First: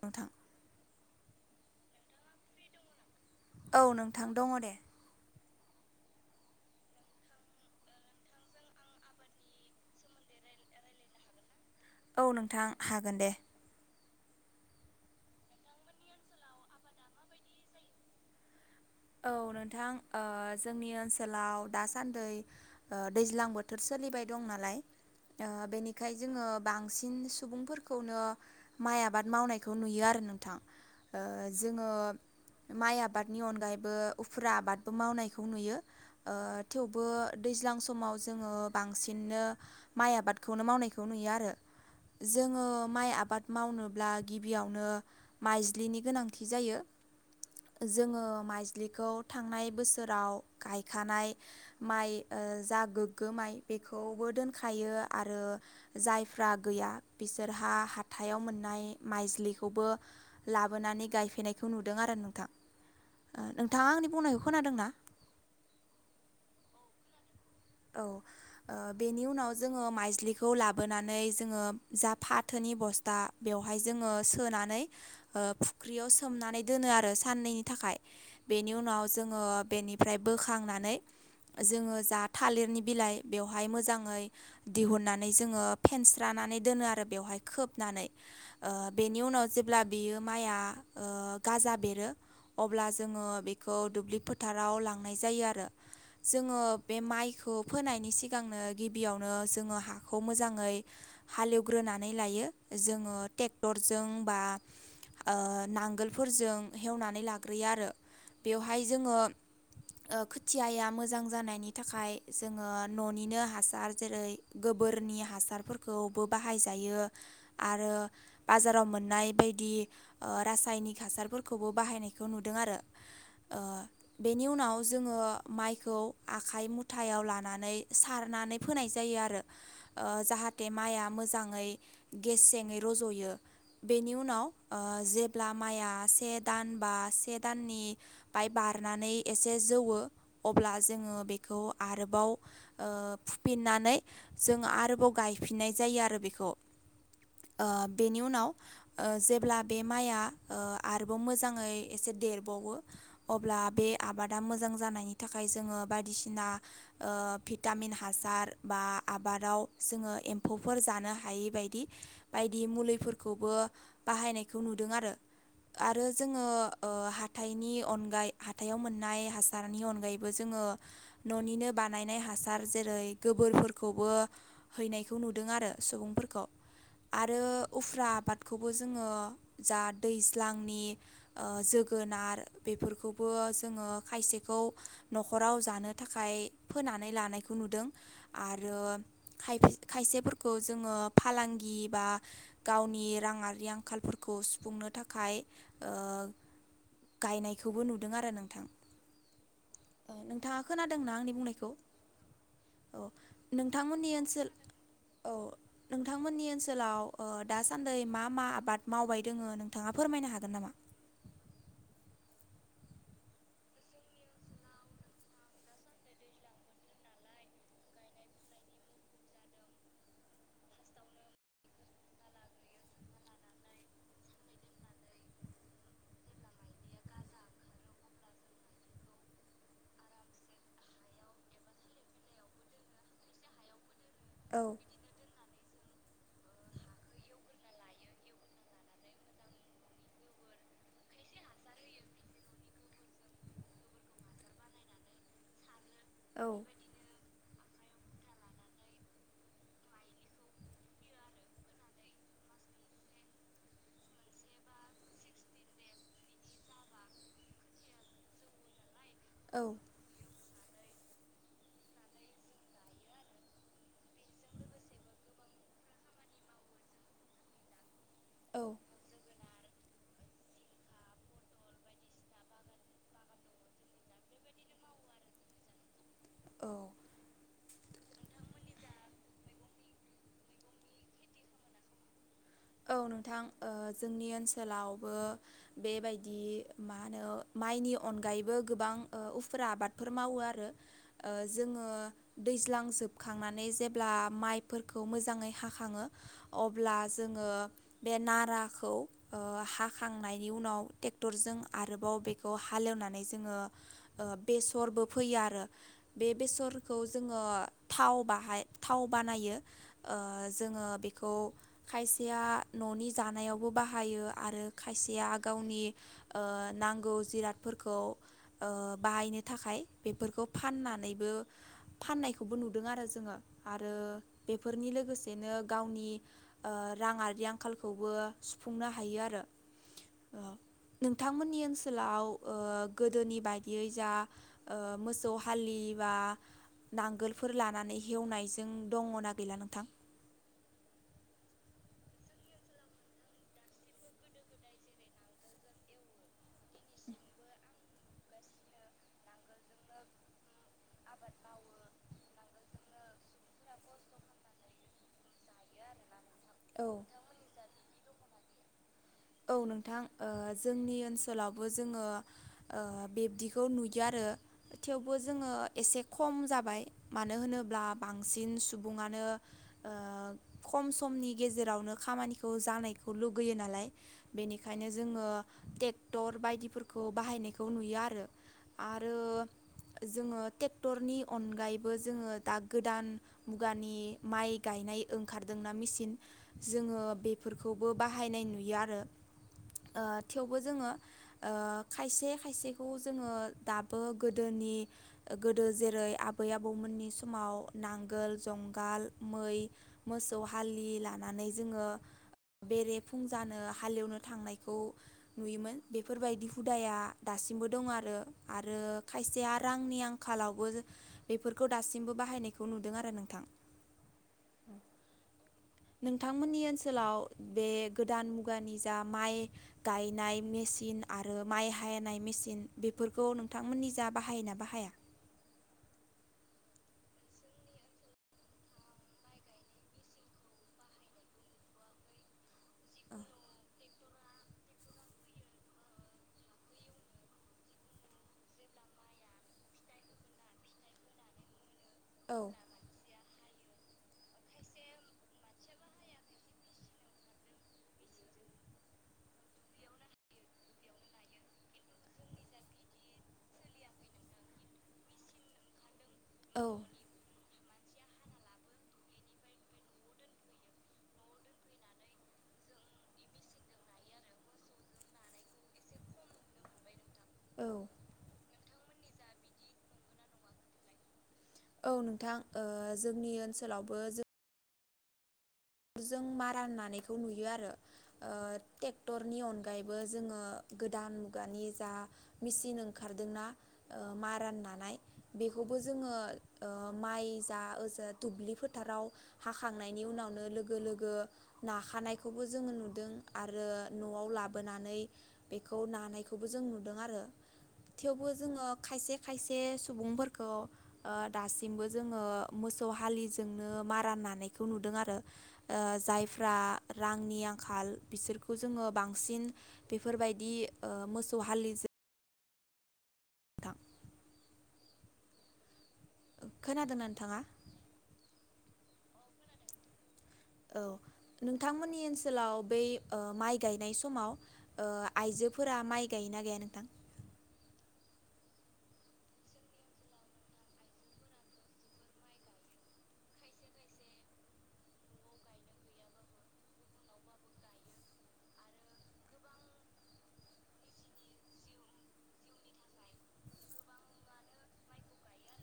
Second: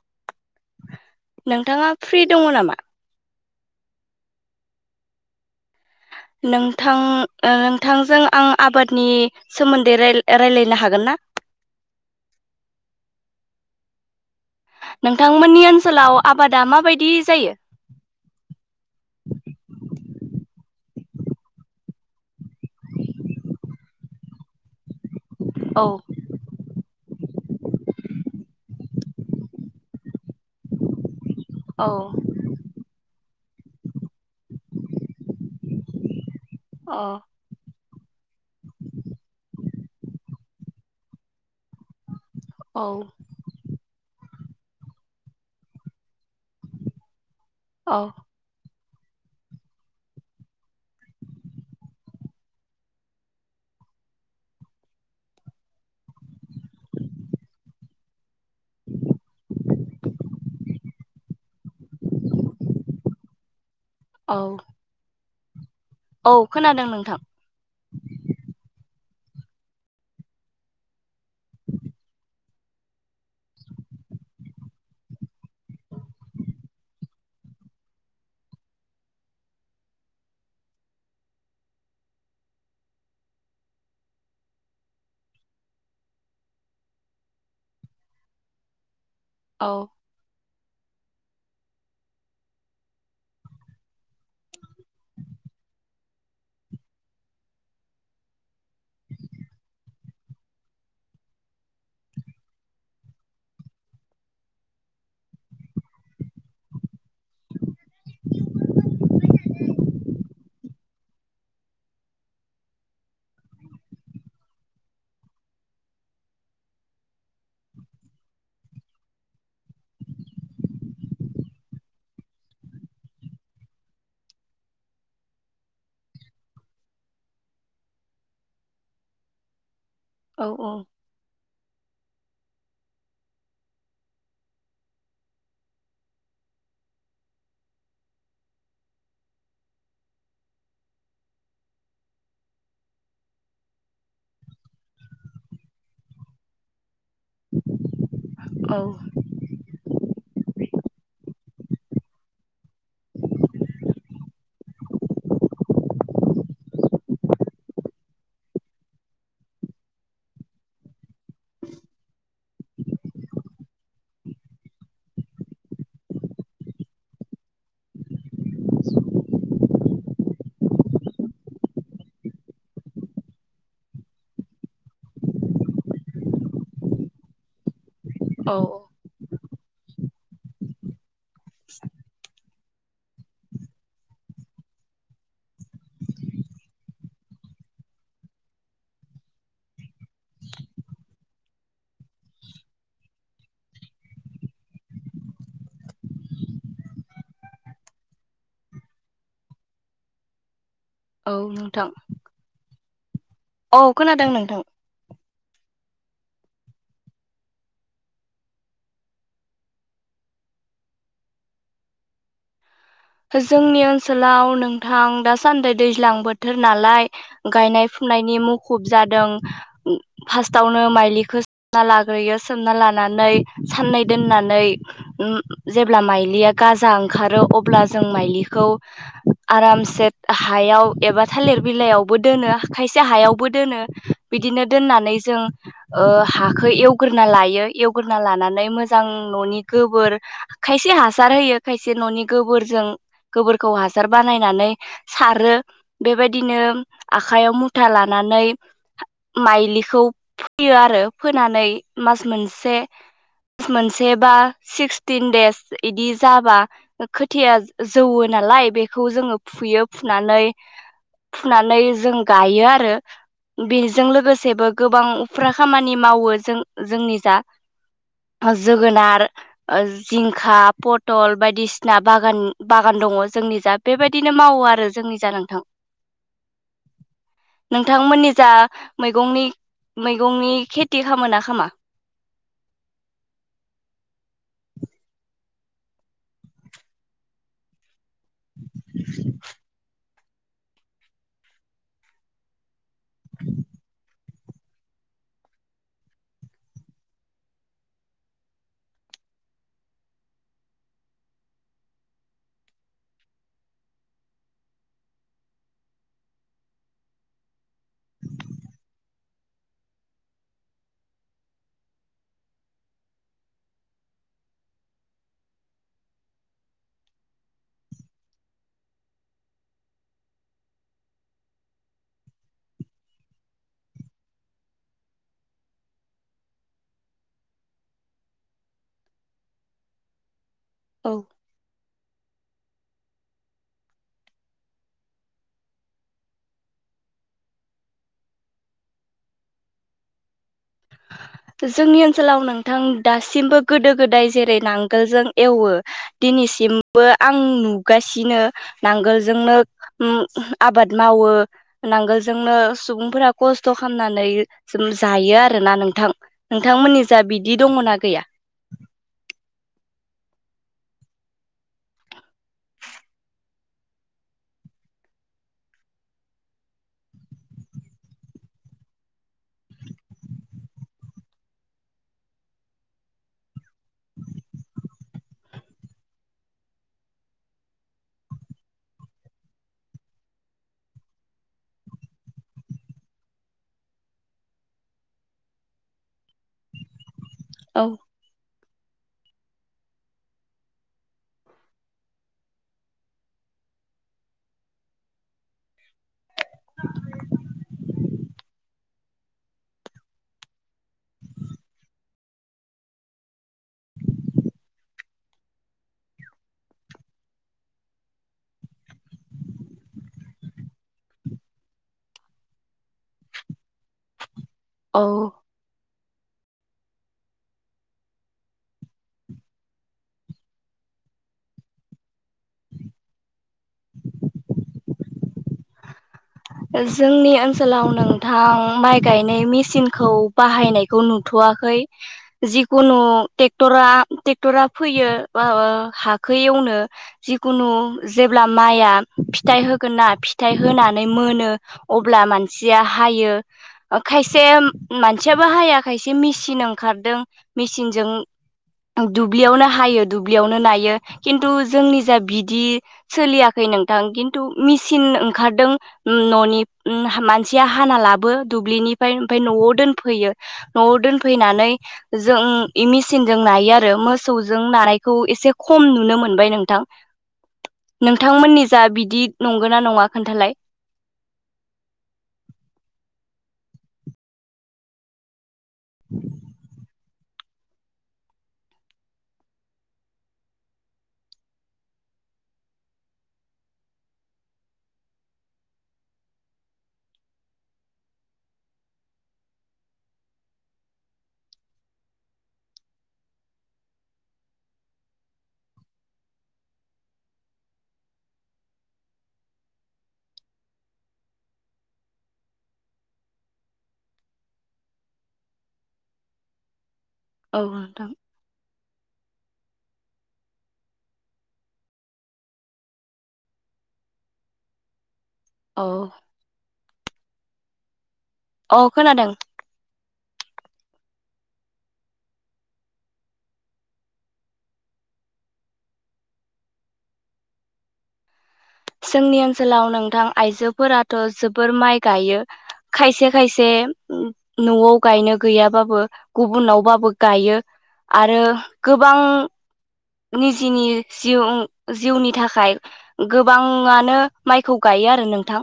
नोंथां? नोंथाङा फ्रि दङ नामा? औ नोंथां दङ दे। नोंथां-नोंथांजों आं आबादनि सोमोन्दै रायलायनो हागोन ना? [inaudible] औ नोंथां हागोन दे। नोंथांमोननि ओनसोलाव आबादा माबायदि जायो। औ नोंथां अ जोंनि ओनसोलाव दासान्दि दैज्लां ओ बोथो बोथोर सोलिबाय दं नालाय ओ औ बेनिखायनो जोङो बांसिन बांसिन सुबुंफोरखौनो माइ आबाद मावनायखौ नुयो आरो नोंथां। ओ जोङो औ माइ आबादनि अनगायै बो उखुरा आबादबो मावनायखौ नुयो ओ अ थेवबो दैज्लां स समाव जोङो बांसिननो माइ आबादखौनो मावनायखौ नुयो आरो जोङो औ माइ आबाद मावनो अब्ला गिबियावनो माइज्लिनि गोनांथि जायो औ जोङो माइ ज्लिखौ थांनाय बोसोराव गायखानाय माइ जा गोग्गो माइ बे खौबो दोनखायो आरो जायफ्रा गैया बिसोरहा हाथायाव मोननाय माइजलिखौबो लाबोनानै गायफैनायखौ नुदों आरो नोंथां। [inaudible] ओ नोंथाङा आंनि औ बुंनायखौ खोनादों ना? औ खोनादों नोंथां। औ ओ बेनि उनाव जोङो माइज्लिखौ लाबोनानै जोङो जा फाथोनि बस्था बेव हाय जोङो सोनानै ओ फुख्रियाव सोमनानै दोनो आरो सनैनि थाखाय बेनि उनाव जोङो बेनिफ्राय बोखांनानै जोङो थालिरनि बिलाइ बेवहाय मोजाङै दिहुननानै जोङो फेनस्रानानै दोनो आरो बेवहाय खोबनानै। ओ बेनि उनाव औ जेब्ला बियो माइआ ओ गाजा बेरो अब्ला जोंङो बेखौ दुब्लि फोथाराव लांनाय जायो आरो। जोंङो बे माइखौ फोनायनि सिगांनो गिबियावनो जोंङो हाखौ मोजांङै हालेवग्रोना नानै लायो जोंङो टेक्टरजों बा ओ नांगोलफोरजों हेवनानै लाग्रोयो आरो। बेवहाय जोंङो ओ खोथियाया मोजां जानायनि थाखाय जोंङो न'निनो हासार जेरै- गोबोरनि हासारफोरखौबो बाहायजायो। यो आरो बाजाराव मोननाय बायदि ओ रासायनिक हासारफोरखौबो बाहायनायखौ नुदों आरो। ओ बेनि उनाव जोंङो माइखौ आख आखाइ मुथायाव लानानै सारनानै फोनाय जायो आरो। ओ औ जाहाथे औ माइआ मोजांङै गेसेंङै रज'यो। बेनि उनाव ओ जेब्ला माइया से दान बा से दाननि बाय बा [unintelligible] एसे जौवो अब्ला जोङो बे खौ आरोबाव ओ फुफिन्नानै जों आरोबाव गायफिननाय जायो आरो बेखौ [inaudible] ओ बेनि उनाव औ ओ जेब्ला बे माइआ ओ आरोबाव मोजांङै एसे देरबावो अब्ला बे आबादा मोजां जानायनि थाखाय जोंङो बायदिसिना ओ भिटामिन हासार बा आबादाव जोंङो एम्फौफोर जा नो हायै बायदि बायदि मुलिफोरखौबो बाहायनायखौ नुदों आरो। आरो जोंङो ओ हाथाइनि अनगाय हाथायाव मोननाय हासारनि अनगायैबो जोंङो न'निनो बानायनाय हासार जेरै गोबोरफोरखौबो हैनायखौ नुदों आरो सुबुंफोरखौ। आरो उफ्रा औ आबादखौबो जोंङो जा दैज्लांनि ओ जोगोनार बेफोरखौबो जोंङो खायसेखौ खौ न'ख राव जानो थाखाय फोनानै लानायखौ नुदों। आरो खाय खायसेफोरखौ खौ जोंङो फालांगि बा गावनि रांङारि आंखालफोरखौ सुफुंनो थाखाय ओ गायनायखौबो नुदों आरो नोंथां। नोंथांङा खोनादोंना आंनि औ बुंनायखौ? नोंथां औ औ नोंथांमोननि खोनादों ओनसोल नोंथां औ नोंथांमोननि ओनसोलाव ओ दासान्दै मा मा आबाद मावबाय दोंङो नोंथांङा फोरमायनो हागोन नामा? [inaudible] ओ जोंनि ओनसोलाव नोंथां दासान्दि दैज्लां बोथोर नालाय गायनाय-फु नायनि मुखुब जादों। उम फासर्टावनो माइलिखौ सोमना लाग्रोयो, सोमना लाना नानै साननै दोननानै उम जेब्ला माइलिया गाजा ओंखारो अब्ला जों माइलिखौ आरामसे हायाव एबा थालिर बिलाइयावबो दोनो खाय से हायावबो दोनो औ बिदिनो दोननानै जों ओ हाखौ एवग्रोना लायो एवग्रोना लानानै मोजां न'नि गोबोर खायसे से हासार होयो खायसे न'नि गोबोर जों गोबोरखौ हासार बानायनानै सारो औ बेबायदिनो आखायाव मुथा लानानै माइलिखौ फोयो आरो फोनानै मास मोनसे से मोनसे बा सिक्सटिन देस इदि जाबा ओ खो थिया जौवो नालाय बेखौ जोंङो औ फुयो फुनानै फुनानै जों गायो आरो बेजों लोगोसेबो गोबां उफ्रा खामानि मावो जों जोंनि जा ओ औ जोगोनार ओ जिंखा पथल बायदिसिना बागान बागान दंङ जोंनि जा बेबायदिनो मावो आरो जोंनि जा नोंथां औ नोंथांमोननि जा मैगंनि मैगंनि खेथि खामो ना खामा! औ नोंथां ओ जोंनि ओनसोलावबो बेबायदि मा होनो माइनि अनगायैबो गोबां ओ उफुरा आबाद फोर मावो आरो जोङो दैज्लां जोबखांनानै जेब्ला माइफोरखौ खौ मोजाङै हाखङो अब्ला- जोङो बे नाराखौ ओ हाखांनायनि उनाव टेक्टरजों आरोबाव बेखौ हालेवनानै जोङो ओ बेसरबो फोयो आरो बे बेसरखौ- ओ थाव बाहाय थाव बानायो ओ जोङो बेखौ खायसेया न'नि जानायावबो बाहायो आरो खायसेया गावनि ओ नांगौ जिरादफोरखौ ओ बाहायनो थाखाय बेफोरखौ फाननानैबो फाननायखौबो नुदों आरो जोङो आरो बेफोरनि लोगोसेनो गावनि- ओ राङारि आंखालखौबो सुफुंनो हायो आरो- ओ औ नोंथांमोननि ओनसोलाव- ओ गोदोनि बायदियै जा ओ मोसौ हालि बा- नांगोलफोर लानानै हेवनायजों दङना‌ गैला नोंथां? [inaudible] जोंनि ओनसोलाव नोंथां दासिमबो गोदो गोदाय जेरै नांगोलजों एवो दिनैसिम बो आं नुगासिनो नांगोलजोंनो ओम आबाद मावो- नांगोलजोंनो सुबुंफोरा खस्थ' खालामनानै जायो आरो ना नोंथां औ नोंथांमोननि जा बिदि दङना गैया? औ नोंथां ओ जोंनि ओनसोलावबो जोङो ओ बिब्दिखौ नुयो आरो- थेवबो जोङो एसे खम जाबाय मानो होनोब्ला बांसिन सुबुङानो ओ खम समनि गेजेरावनो खामानिखौ जानायखौ लुगैयो नालाय- बेनिखायनो जोङो टेक्टर बायदिफोरखौ बाहायनायखौ नुयो आरो आरो- जोङो टेक्टरनि अनगायैबो जोङो दा गोदान मुगानि माइ गाय! नाय ओंखारदोंना मिसिन जोङो औ बेफोरखौबो बाहायनाय नुयो आरो [inaudible] ओ थेवबो जोङो ओ खायसे खायसेखौ जोङो दाबो गोदोनि गोदो जेरै आबै आबौमोननि समाव नांगोल जंगाल मै मोसौ हालि लानानै जोङो- बेरेफुं जानो- हालेवनो थांनायखौ नुयोमोन बेफोरबायदि हुदाया दासिमबो दं आरो आरो खायसेया रांनि आंखालावबो बेफोरखौ दासिमबो बाहायनायखौ नुदों आरो नोंथां! औ! नोंथांमोननि ओनसोलाव बे गोदान मुगानि जा माइ गायनाय मेसिन- आरो माइ हायनाय मेसिन बेफोरखौ नोंथांमोननि जा बाहायोना बाहाया जोंनि ओनसोलाव नोंथां माइ गायनाय मेसिनखौ बाहायनायखौ नुथवा- खै जिखुनु टेक्टरा टेक्टरा फैयो ओ हाखो ए- वनो जिखुनु जेब्ला माइआ फिथाइ होगोन ना फिथाइ होनानै मोनो अब्ला औ मानसिया हायो! खायसे मानसियाबो हाया खायसे मेसिन ओंखारदों मेसिनजों दुब्लियावनो हायो दुब्लियावनो नायो खिन्थु जोंनि जा बिदि सोलियाखै नोंथां किन्टु मेसिन ओंखारदों ननि औ ओम मान- सिया हाना लाबो दुब्लिनिफ्राय ओमफ्राय नआव दोनफैयो नआव दोनफैनानै जों मेसिनजों नायो आरो मोसौजों नानायखौ एसे खम नुनो मोनबाय नोंथां! औ नोंथांमोननि जा बिदि नंगौ ना नङा खोन्थालाय! औ नोंथां ओ जोंनि ओनसोलावबो जों जों मारान नानायखौ खौ नुयो आरो ओ ट्रेक्टरनि अनगायैबो जोङो गोदान मुगानि जा मेसिन ओंखारदोंना ओ मारा नानाय बेखौबो जोङो ओ माइ जा ओजा दुब्लि फोथाराव हाखांनायनि उनावनो लो गो लोगो नाखानायखौबो जोङो नुदों आरो नआव लाबोनानै बे खौ नानायखौबो जों नुदों आरो। थेवबो जोङो खायसे खायसे सुबुंफोरखौ ओ दासिमबो जोङो मोस सौ हालिजोंनो मारान नानायखौ नुदों आरो। ओ जायफ्रा रांनि औ आंखाल नोंथां बिसोरखौ जोङो बांसिन बेफोरबायदि ओ मोसौ हालिजों नोंथां औ। खोनादोंना नोंथाङा? अ खोनादों। औ। नोंथांमोननि ओनसोलाव बै ओ माइ गायनाय समाव ओ आइजोफोरा माइ गायन गायो ना गाया नोंथां? [inaudible] जोंनि ओनसोलाव नोंथां आइजोफोराथ' जोबोर माइ गायो। खायसे खायसे म-म न'आव गायनो गैयाबाबो गुबुनावबाबो गायो। आरो गोबां निजेनि जिउ-जिउनि थाखाय गोब बाङानो माइखौ गायो आरो नोंथां।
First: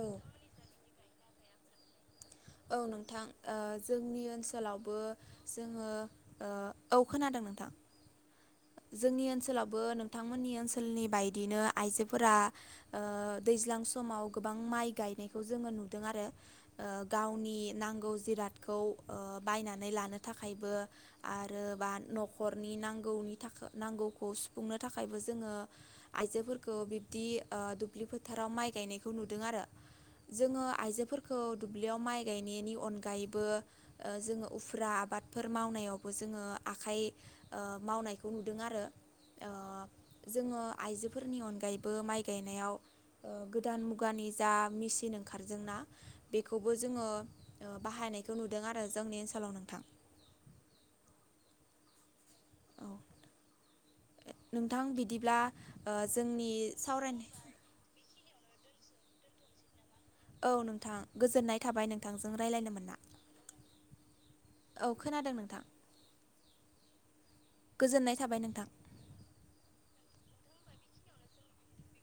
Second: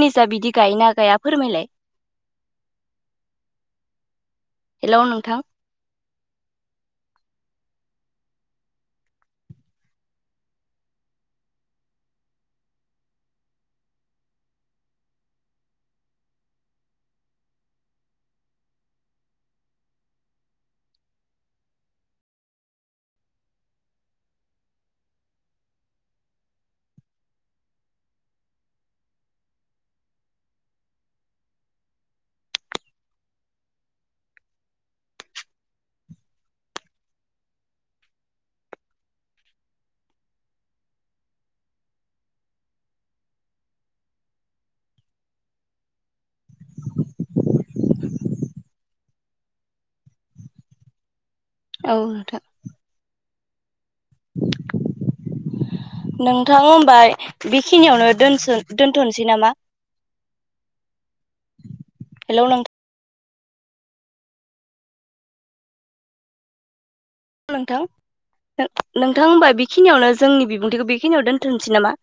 औ जा बिदि गायोना गा गाया फोरमायलाय। औ नोंथां ओ जोंनि ओन सोलावबो हेलौ नोंथां जोङो ओ औ खोनादों नोंथां। जोंनि ओनसोलावबो नोंथांमोननि ओनसोलनि बायदिनो आइजोफोरा ओ दैज्लां समाव गोबां माइ गायनायखौ जोङो नुदों आरो। ओ गावनि नांगौ जिराद खौ बायनानै लानो थाखायबो आरो बा न'खरनि नांगौनि थाख-नांगौखौ सुफुंनो थाखायबो जोङो आइजोफोरखौ बिब्दि ओ दुब्लि फोथाराव फ्राव माइ गायनायखौ नुदों आरो। जोङो आइजोफोरखौ दुब्लियाव माइ गायनायनि अनगायैबो ओ जोङो उफ्रा आबादफोर मावनायावबो जोङो आखाइ ओ मावनायखौ नुदों आरो। ओ जोङो आइजोफोरनि अनगायैबो माइ गायनायाव ओ गोदान मुगानि जा मेसिन ओंखारदोंना बेखौबो जोङो बाहाय नायखौ नुदों आरो जोंनि ओनसोलाव नोंथां। [inaudible] औ नोंथां। [inaudible] नोंथां बिदिब्ला ओ जोंनि नोंथां होमबा सावरायनाय बेखिनियावनो दोनस-दोनथ'नोसै नामा? औ नोंथां गोजोननाय थाबाय नोंथांजों हेलौ रायलायनो नोंथां मोनना। [inaudible] औ खोनादों नोंथां। [inaudible] नोंथां गोजोननाय थाबाय नोंथां नों-नोंथां होनबा बेखिनियावनो जोंनि बि बिबुंथिखौ बेखिनियाव दोन्थ'नसै नामा?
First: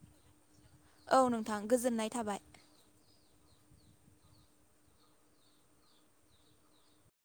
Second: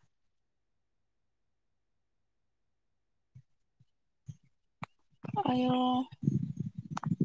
औ नोंथां गोजोननाय थाबाय। [inaudible] आयौ